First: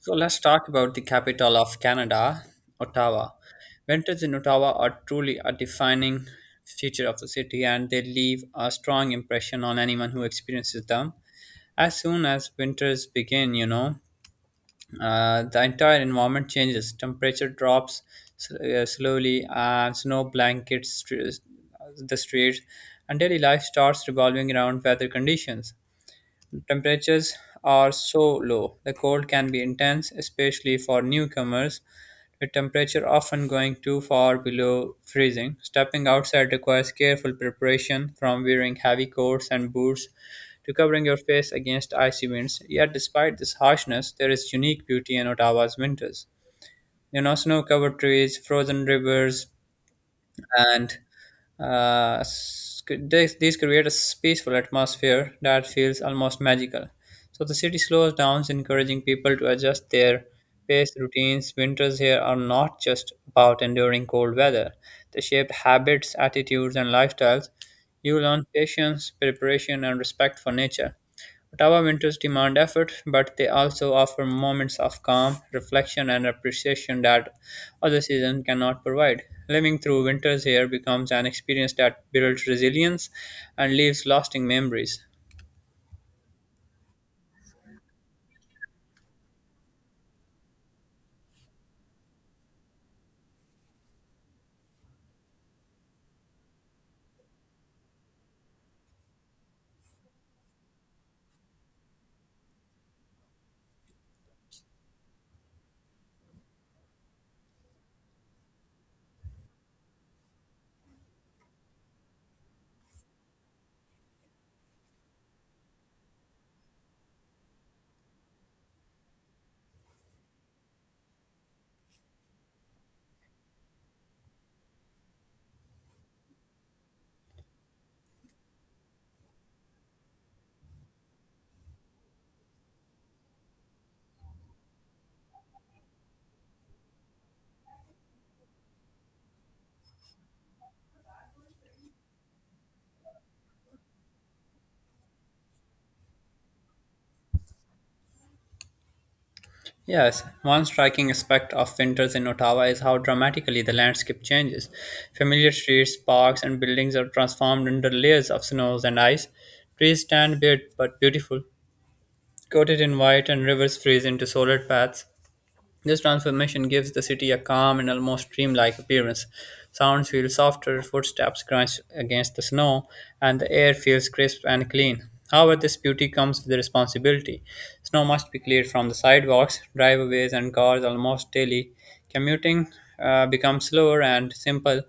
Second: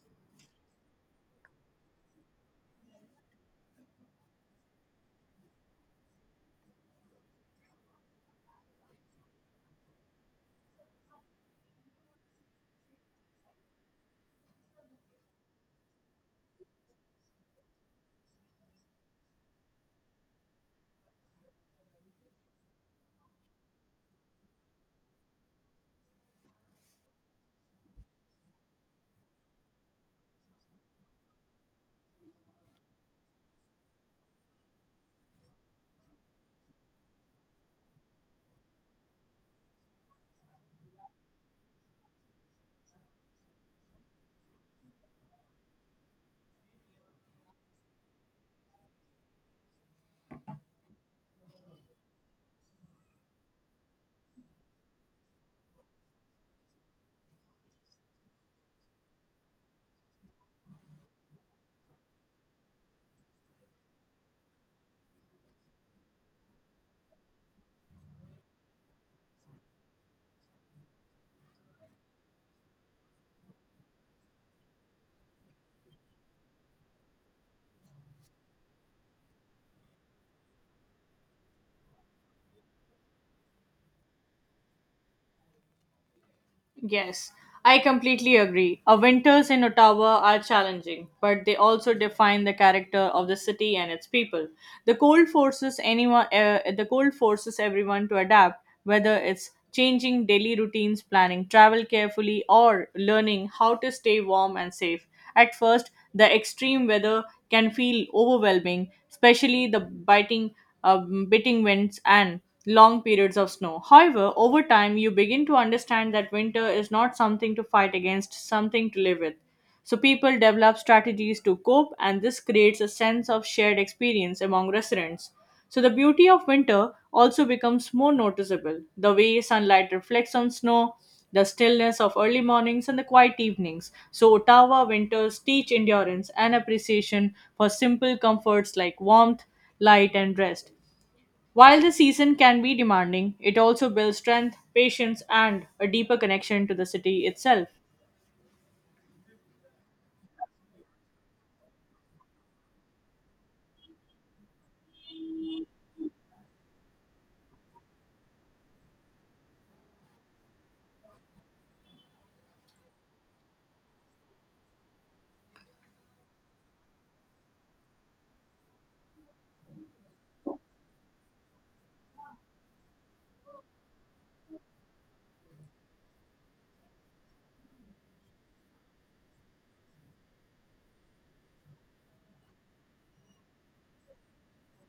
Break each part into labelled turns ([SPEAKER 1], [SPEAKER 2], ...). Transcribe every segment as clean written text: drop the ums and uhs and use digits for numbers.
[SPEAKER 1] So let's talk about the capital of Canada, Ottawa. Winters in Ottawa are truly a defining feature of the city and they leave a strong impression on anyone who experiences them. As soon as winters begin, the entire environment changes. Temperature drops slowly, and snow blankets the streets, and daily life starts revolving around weather conditions. Temperatures are so low. The cold can be intense, especially for newcomers, with temperature often going too far below freezing. Stepping outside requires careful preparation, from wearing heavy coats and boots to covering your face against icy winds. Yet, despite this harshness, there is unique beauty in Ottawa's winters. You know, snow covered trees, frozen rivers, and these create a peaceful atmosphere that feels almost magical. So the city slows down, encouraging people to adjust their pace routines. Winters here are not just about enduring cold weather; they shape habits, attitudes, and lifestyles. You learn patience, preparation, and respect for nature. Ottawa winters demand effort, but they also offer moments of calm, reflection, and appreciation that other seasons cannot provide. Living through winters here becomes an experience that builds resilience and leaves lasting memories.
[SPEAKER 2] Yes, I completely agree. Our winters in Ottawa are challenging, but they also define the character of the city and its people. The cold forces everyone to adapt, whether it's changing daily routines, planning travel carefully, or learning how to stay warm and safe. At first, the extreme weather can feel overwhelming, especially the biting winds and long periods of snow. However, over time, you begin to understand that winter is not something to fight against, something to live with. So people develop strategies to cope, and this creates a sense of shared experience among residents. So the beauty of winter also becomes more noticeable. The way sunlight reflects on snow, the stillness of early mornings and the quiet evenings. So Ottawa winters teach endurance and appreciation for simple comforts like warmth, light, and rest. While the season can be demanding, it also builds strength, patience, and a deeper connection to the city itself.
[SPEAKER 1] Yes, one striking aspect of winters in Ottawa is how dramatically the landscape changes. Familiar streets, parks, and buildings are transformed under layers of snows and ice. Trees stand bare but beautiful, coated in white, and rivers freeze into solid paths. This transformation gives the city a calm and almost dreamlike appearance. Sounds feel softer, footsteps crunch against the snow, and the air feels crisp and clean. However, this beauty comes with a responsibility. Snow must be cleared from the sidewalks, driveways, and cars almost daily. Commuting becomes slower and simple.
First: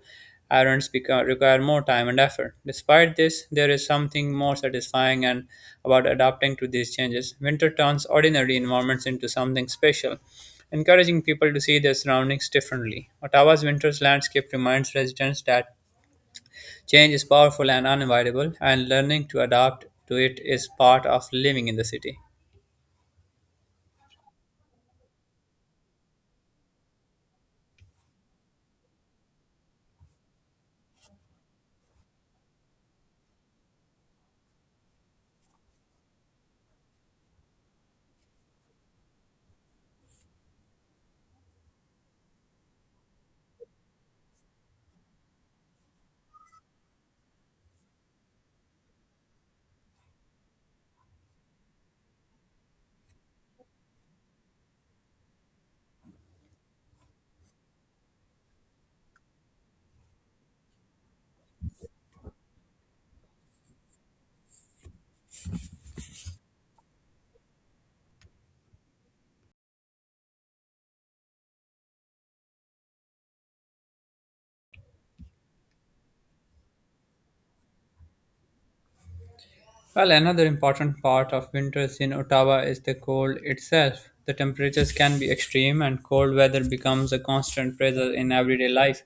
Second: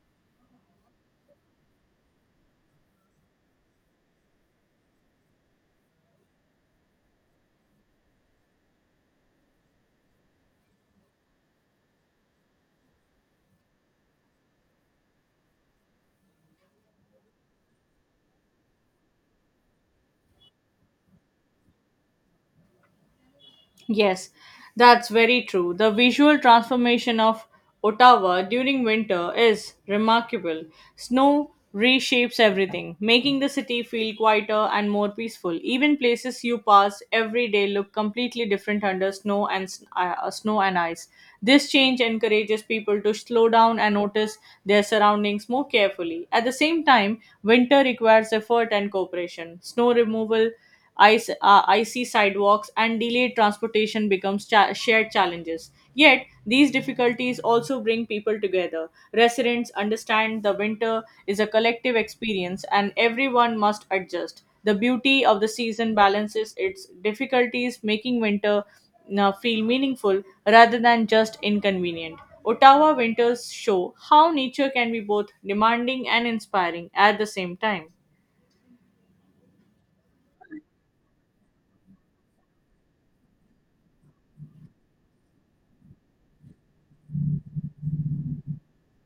[SPEAKER 1] Require more time and effort. Despite this, there is something more satisfying and about adapting to these changes. Winter turns ordinary environments into something special encouraging people to see their surroundings differently. Ottawa's winter's landscape reminds residents that change is powerful and unavoidable, and learning to adapt to it is part of living in the city.
[SPEAKER 2] Yes, that's very true. The visual transformation of Ottawa during winter is remarkable. Snow reshapes everything, making the city feel quieter and more peaceful. Even places you pass every day look completely different under snow and ice. This change encourages people to slow down and notice their surroundings more carefully. At the same time, winter requires effort and cooperation. Snow removal, icy sidewalks, and delayed transportation becomes shared challenges. Yet, these difficulties also bring people together. Residents understand the winter is a collective experience and everyone must adjust. The beauty of the season balances its difficulties, making winter feel meaningful rather than just inconvenient. Ottawa winters show how nature can be both demanding and inspiring at the same time.
[SPEAKER 1] Well, another important part of winters in Ottawa is the cold itself. The temperatures can be extreme, and cold weather becomes a constant pressure in everyday life.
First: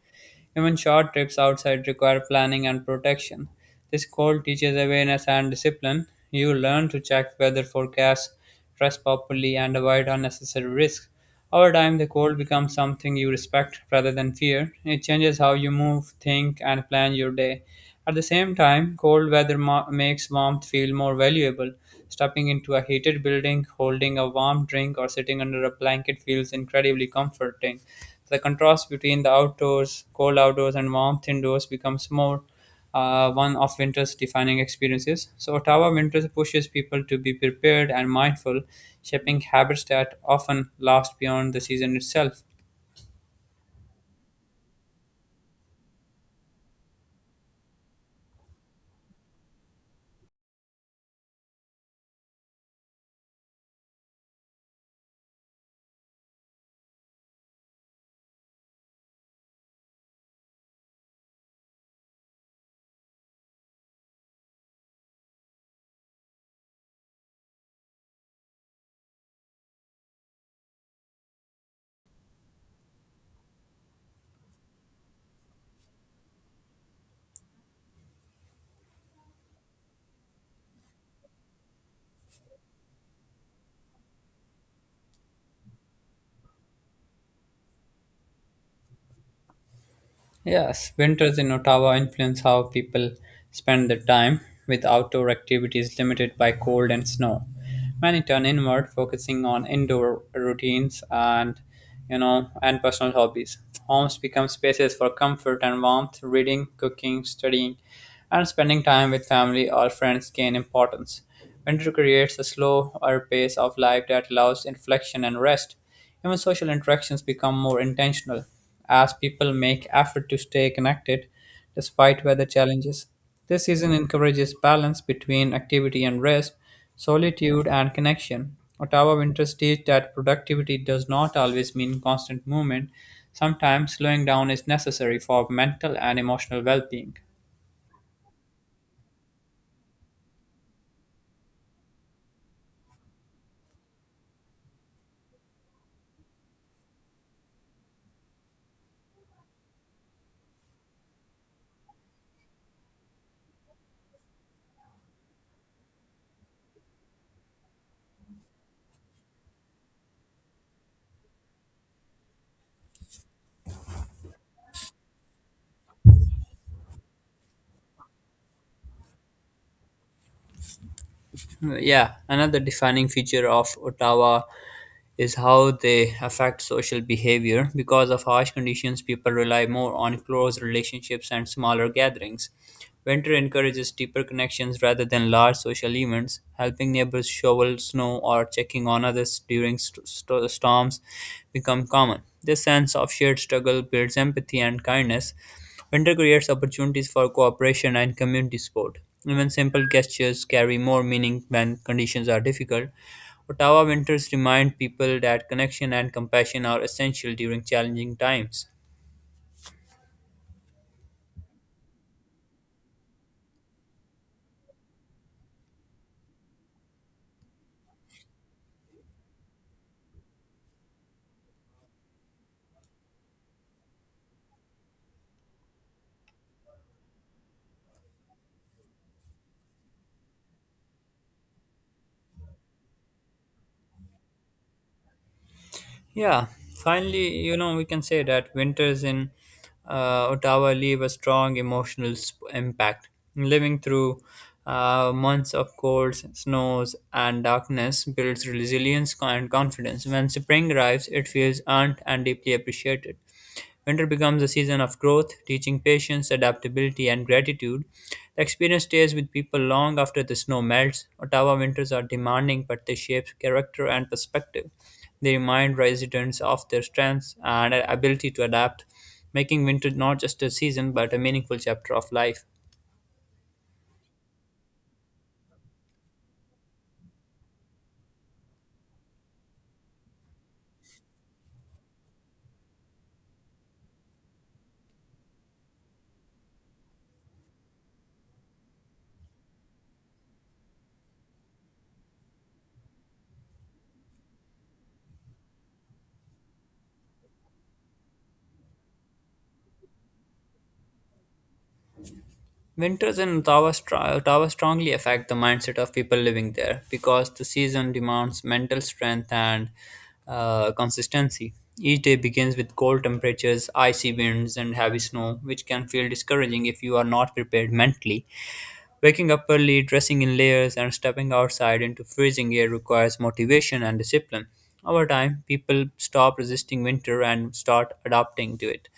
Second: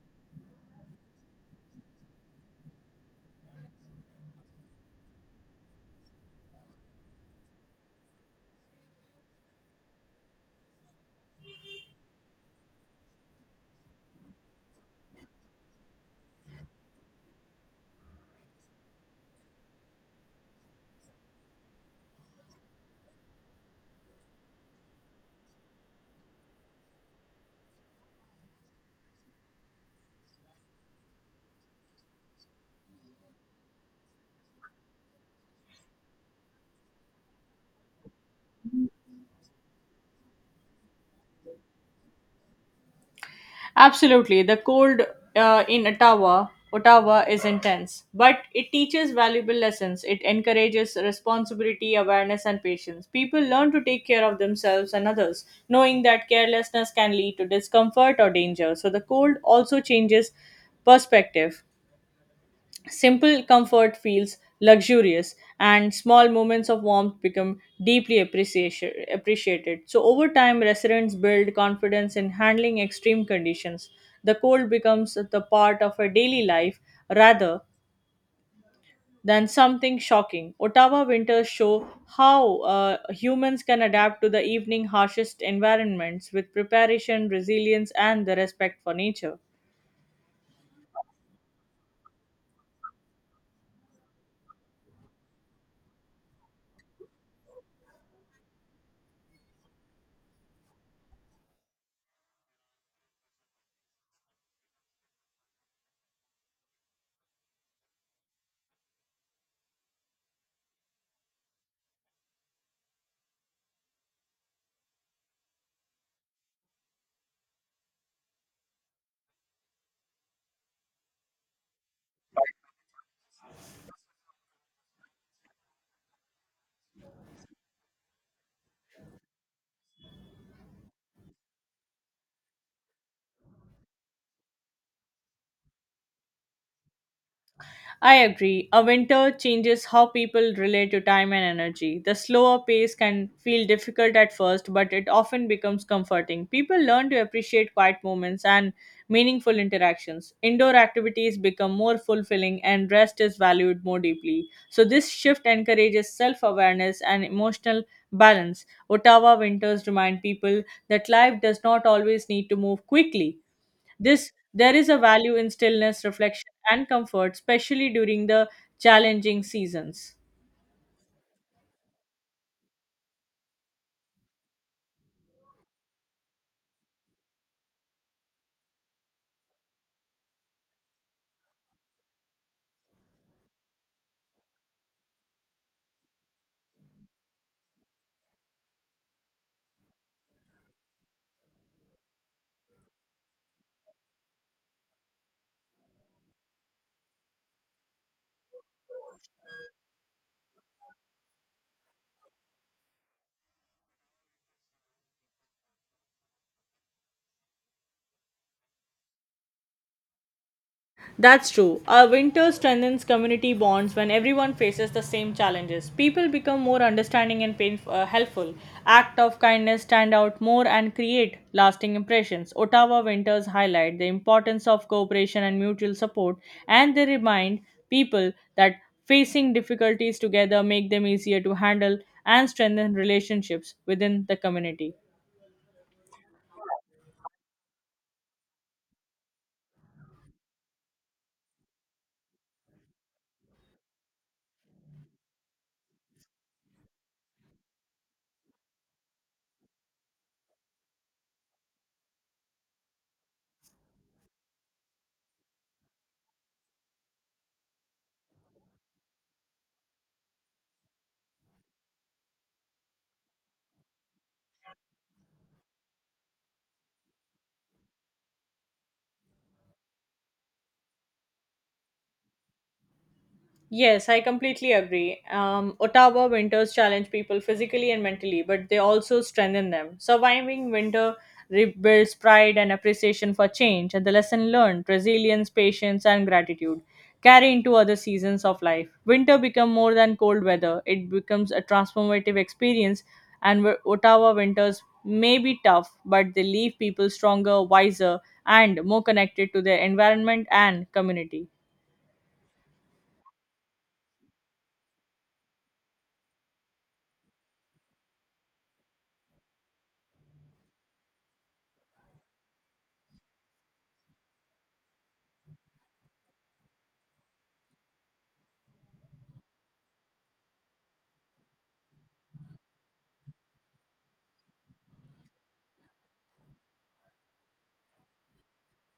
[SPEAKER 1] Even short trips outside require planning and protection. This cold teaches awareness and discipline. You learn to check weather forecasts, dress properly, and avoid unnecessary risks. Over time, the cold becomes something you respect rather than fear. It changes how you move, think, and plan your day. At the same time, cold weather makes warmth feel more valuable. Stepping into a heated building, holding a warm drink, or sitting under a blanket feels incredibly comforting. The contrast between the outdoors, cold outdoors, and warmth indoors becomes more one of winter's defining experiences. So, Ottawa winters pushes people to be prepared and mindful, shaping habits that often last beyond the season itself.
[SPEAKER 2] Absolutely. The cold in Ottawa is intense, but it teaches valuable lessons. It encourages responsibility, awareness, and patience. People learn to take care of themselves and others, knowing that carelessness can lead to discomfort or danger. So the cold also changes perspective. Simple comfort feels luxurious, and small moments of warmth become deeply appreciated. So, over time, residents build confidence in handling extreme conditions. The cold becomes the part of a daily life rather than something shocking. Ottawa winters show how humans can adapt to the evening harshest environments with preparation, resilience, and the respect for nature.
[SPEAKER 1] Yes, winters in Ottawa influence how people spend their time, with outdoor activities limited by cold and snow. Many turn inward, focusing on indoor routines and and personal hobbies. Homes become spaces for comfort and warmth. Reading, cooking, studying, and spending time with family or friends gain importance. Winter creates a slower pace of life that allows reflection and rest. Even social interactions become more intentional as people make effort to stay connected despite weather challenges. This season encourages balance between activity and rest, solitude and connection. Ottawa winters teach that productivity does not always mean constant movement. Sometimes slowing down is necessary for mental and emotional well being.
[SPEAKER 2] I agree. A winter changes how people relate to time and energy. The slower pace can feel difficult at first, but it often becomes comforting. People learn to appreciate quiet moments and meaningful interactions. Indoor activities become more fulfilling and rest is valued more deeply. So this shift encourages self awareness and emotional balance. Ottawa winters remind people that life does not always need to move quickly. This there is a value in stillness, reflection, and comfort, especially during the challenging seasons.
[SPEAKER 1] Yeah, another defining feature of Ottawa is how they affect social behavior. Because of harsh conditions, people rely more on close relationships and smaller gatherings. Winter encourages deeper connections rather than large social events, helping neighbors shovel snow or checking on others during storms become common. This sense of shared struggle builds empathy and kindness. Winter creates opportunities for cooperation and community support. Even simple gestures carry more meaning when conditions are difficult. Ottawa winters remind people that connection and compassion are essential during challenging times.
[SPEAKER 2] That's true. Our winter strengthens community bonds when everyone faces the same challenges. People become more understanding and helpful. Act of kindness stand out more and create lasting impressions. Ottawa winters highlight the importance of cooperation and mutual support, and they remind people that facing difficulties together make them easier to handle and strengthen relationships within the community.
[SPEAKER 1] Yeah, finally, you know, we can say that winters in Ottawa leave a strong impact. Living through months of colds, snows, and darkness builds resilience and confidence. When spring arrives, it feels earned and deeply appreciated. Winter becomes a season of growth, teaching patience, adaptability, and gratitude. The experience stays with people long after the snow melts. Ottawa winters are demanding, but they shape character and perspective. They remind residents of their strengths and ability to adapt, making winter not just a season but a meaningful chapter of life.
[SPEAKER 2] Yes, I completely agree. Ottawa winters challenge people physically and mentally, but they also strengthen them. Surviving winter rebuilds pride and appreciation for change, and the lesson learned, resilience, patience, and gratitude carry into other seasons of life. Winter becomes more than cold weather; it becomes a transformative experience. And where Ottawa winters may be tough, but they leave people stronger, wiser, and more connected to their environment and community.
[SPEAKER 1] Winters in Ottawa, str- Ottawa strongly affect the mindset of people living there because the season demands mental strength and consistency. Each day begins with cold temperatures, icy winds, and heavy snow, which can feel discouraging if you are not prepared mentally. Waking up early, dressing in layers, and stepping outside into freezing air requires motivation and discipline. Over time, people stop resisting winter and start adapting to it.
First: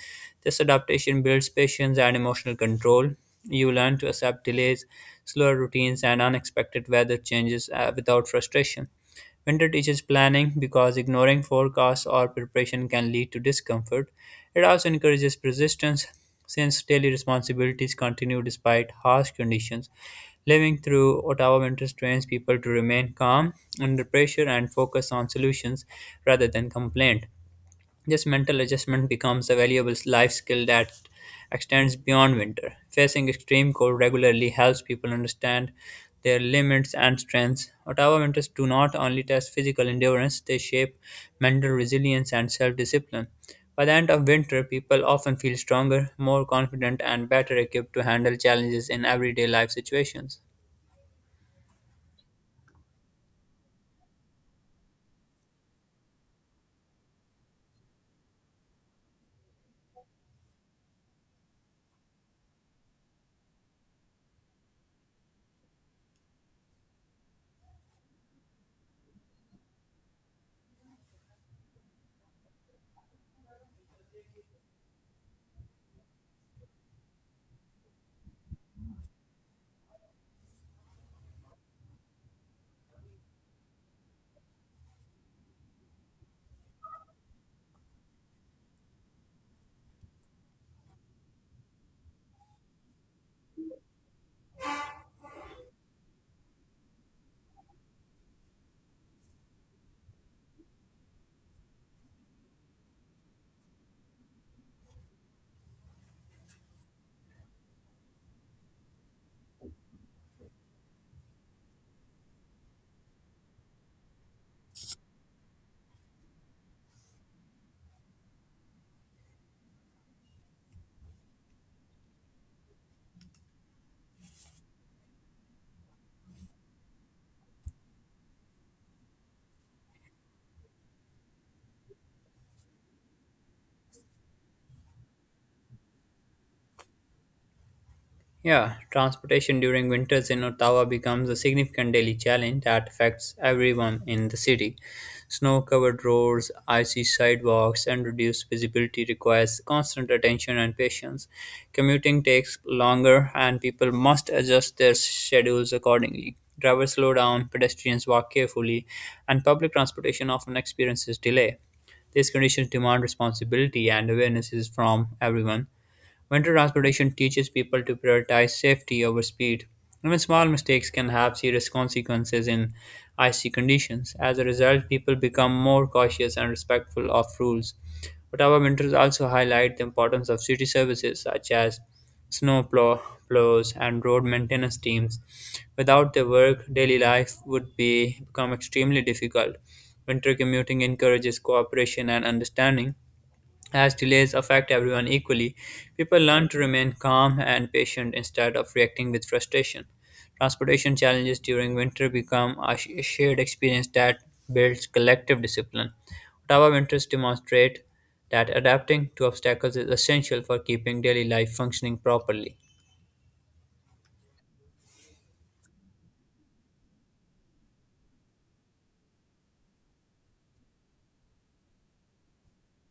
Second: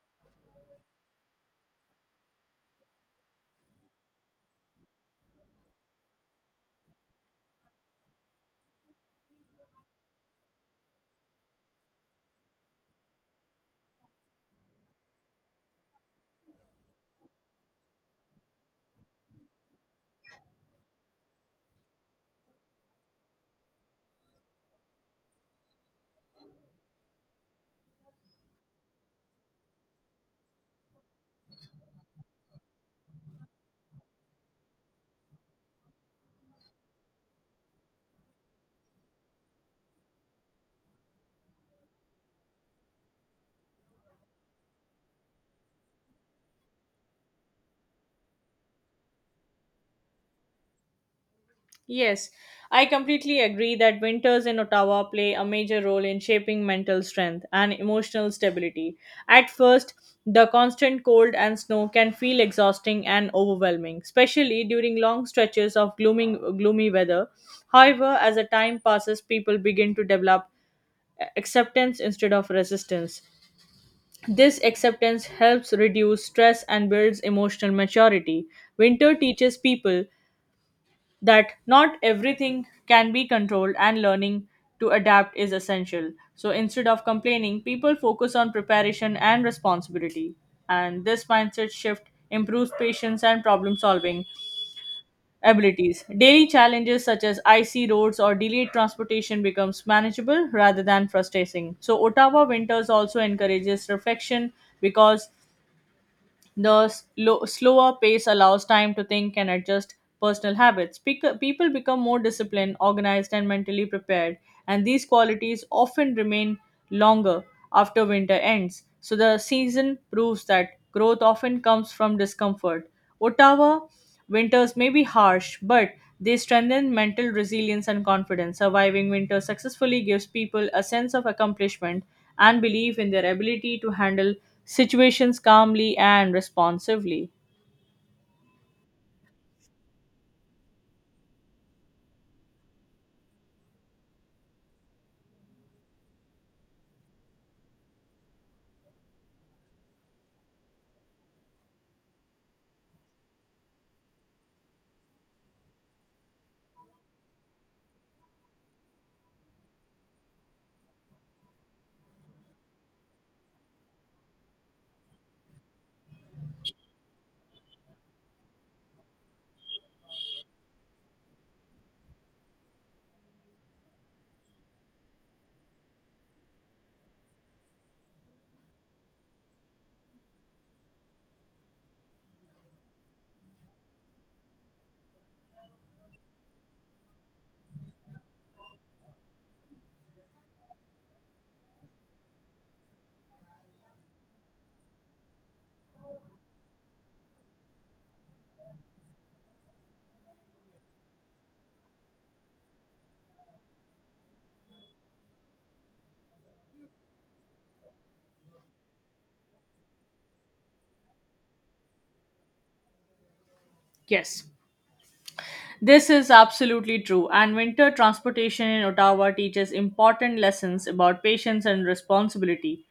[SPEAKER 1] This adaptation builds patience and emotional control. You learn to accept delays, slower routines, and unexpected weather changes without frustration. Winter teaches planning because ignoring forecasts or preparation can lead to discomfort. It also encourages persistence since daily responsibilities continue despite harsh conditions. Living through Ottawa winters trains people to remain calm under pressure and focus on solutions rather than complaint. This mental adjustment becomes a valuable life skill that extends beyond winter. Facing extreme cold regularly helps people understand their limits and strengths. Ottawa winters do not only test physical endurance, they shape mental resilience and self discipline. By the end of winter, people often feel stronger, more confident, and better equipped to handle challenges in everyday life situations.
[SPEAKER 2] Yes, I completely agree that winters in Ottawa play a major role in shaping mental strength and emotional stability. At first, the constant cold and snow can feel exhausting and overwhelming, especially during long stretches of gloomy weather. However, as the time passes, people begin to develop acceptance instead of resistance. This acceptance helps reduce stress and builds emotional maturity. Winter teaches people that not everything can be controlled and learning to adapt is essential. So instead of complaining, people focus on preparation and responsibility. And this mindset shift improves patience and problem solving abilities. Daily challenges such as icy roads or delayed transportation becomes manageable rather than frustrating. So Ottawa winters also encourages reflection because the slower pace allows time to think and adjust personal habits. People become more disciplined, organized, and mentally prepared, and these qualities often remain longer after winter ends. So the season proves that growth often comes from discomfort. Ottawa winters may be harsh, but they strengthen mental resilience and confidence. Surviving winter successfully gives people a sense of accomplishment and belief in their ability to handle situations calmly and responsively.
[SPEAKER 1] Yeah, transportation during winters in Ottawa becomes a significant daily challenge that affects everyone in the city. Snow covered roads, icy sidewalks, and reduced visibility requires constant attention and patience. Commuting takes longer, and people must adjust their schedules accordingly. Drivers slow down, pedestrians walk carefully, and public transportation often experiences delay. These conditions demand responsibility and awarenesses from everyone. Winter transportation teaches people to prioritize safety over speed. Even small mistakes can have serious consequences in icy conditions. As a result, people become more cautious and respectful of rules. But our winters also highlight the importance of city services such as snow plow, plows and road maintenance teams. Without their work, daily life would be become extremely difficult. Winter commuting encourages cooperation and understanding as delays affect everyone equally, people learn to remain calm and patient instead of reacting with frustration. Transportation challenges during winter become a shared experience that builds collective discipline. Ottawa winters demonstrate that adapting to obstacles is essential for keeping daily life functioning properly.
[SPEAKER 2] Yes, this is absolutely true. And winter transportation in Ottawa teaches important lessons about patience and responsibility.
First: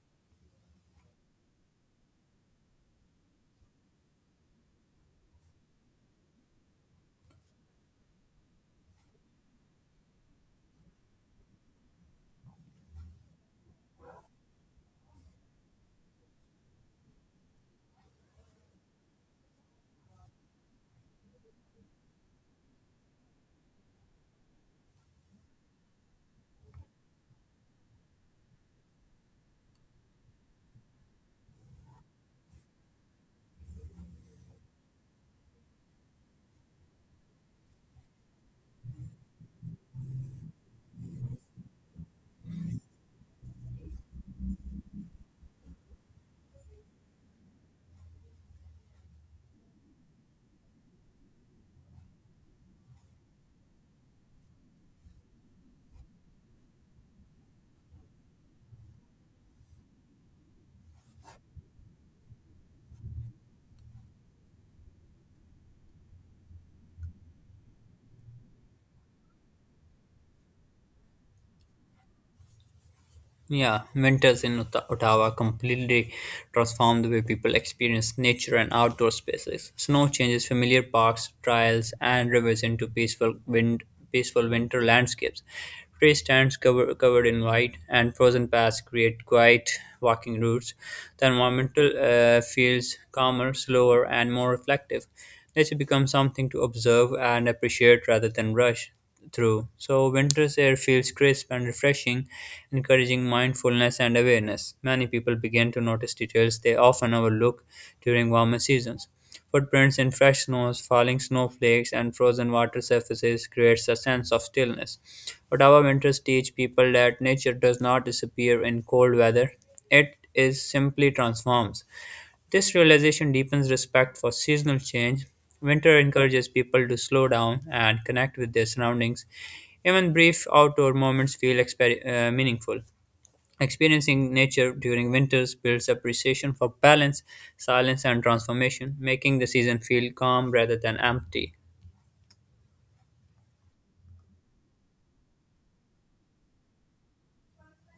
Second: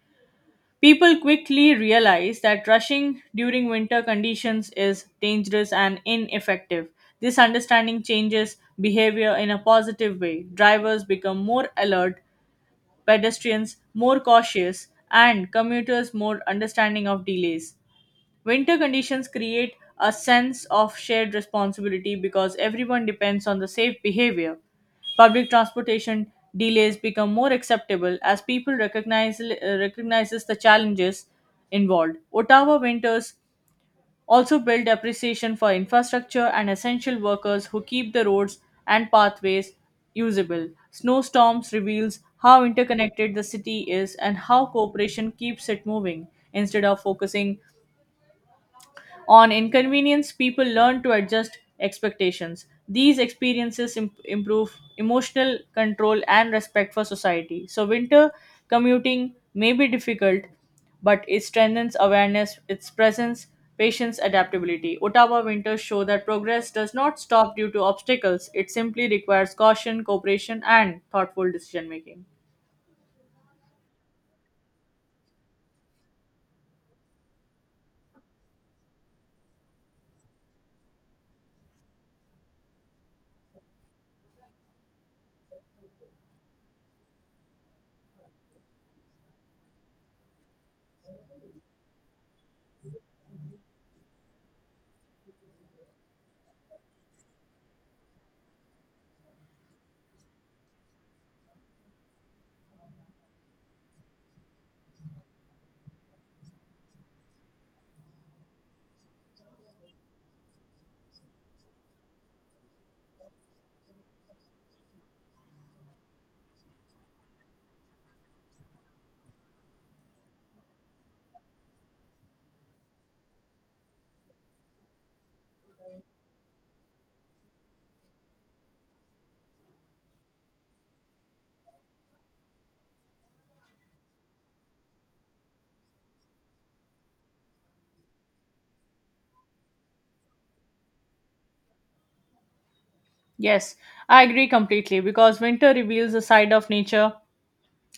[SPEAKER 2] People quickly realize that rushing during winter conditions is dangerous and ineffective. This understanding changes behavior in a positive way. Drivers become more alert, pedestrians more cautious, and commuters more understanding of delays. Winter conditions create a sense of shared responsibility because everyone depends on the safe behavior. Public transportation delays become more acceptable as people recognizes the challenges involved. Ottawa winters also build appreciation for infrastructure and essential workers who keep the roads and pathways usable. Snowstorms reveals how interconnected the city is and how cooperation keeps it moving instead of focusing on inconvenience, people learn to adjust expectations. These experiences improve emotional control and respect for society. So winter commuting may be difficult, but it strengthens awareness, its presence, patience, adaptability. Ottawa winters show that progress does not stop due to obstacles, it simply requires caution, cooperation, and thoughtful decision making.
[SPEAKER 1] Yeah, winters in Ottawa completely transform the way people experience nature and outdoor spaces. Snow changes familiar parks, trails, and rivers into peaceful winter landscapes. Covered in white and frozen paths create quiet walking routes. The environmental feels calmer, slower, and more reflective nature becomes something to observe and appreciate rather than rush through. So, winter's air feels crisp and refreshing, encouraging mindfulness and awareness. Many people begin to notice details they often overlook during warmer seasons. Footprints in fresh snows, falling snowflakes, and frozen water surfaces creates a sense of stillness. But our winters teach people that nature does not disappear in cold weather; it is simply transforms. This realization deepens respect for seasonal change. Winter encourages people to slow down and connect with their surroundings. Even brief outdoor moments feel meaningful. Experiencing nature during winters builds appreciation for balance, silence, and transformation, making the season feel calm rather than empty.
[SPEAKER 2] Yes, I agree completely because winter reveals a side of nature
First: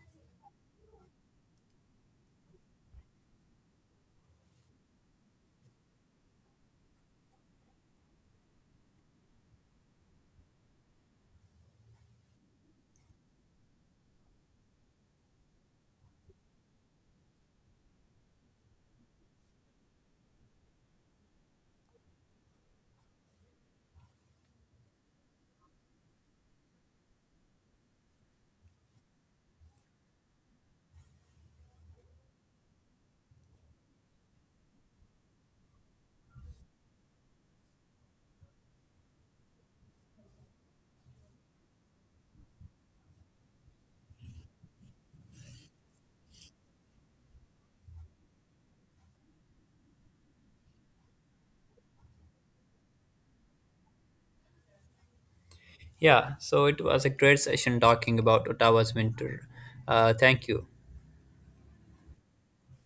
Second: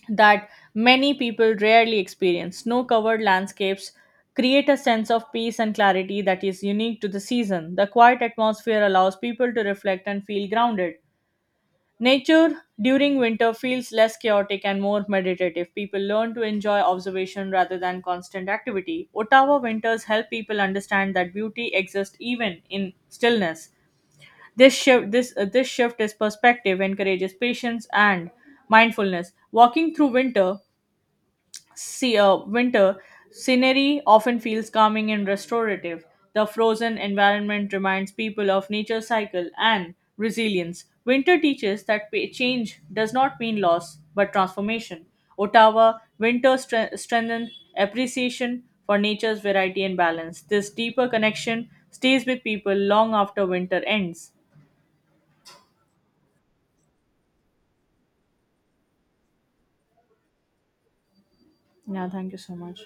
[SPEAKER 2] that many people rarely experience. Snow covered landscapes create a sense of peace and clarity that is unique to the season. The quiet atmosphere allows people to reflect and feel grounded. Nature during winter feels less chaotic and more meditative. People learn to enjoy observation rather than constant activity. Ottawa winters help people understand that beauty exists even in stillness. This shift is perspective encourages patience and mindfulness. Walking through winter See, Winter scenery often feels calming and restorative. The frozen environment reminds people of nature's cycle and resilience. Winter teaches that change does not mean loss but transformation. Ottawa winter strengthened appreciation for nature's variety and balance. This deeper connection stays with people long after winter ends.
[SPEAKER 1] Yeah, so it was a great session talking about Ottawa's winter. Thank you.
[SPEAKER 2] Yeah, thank you so much.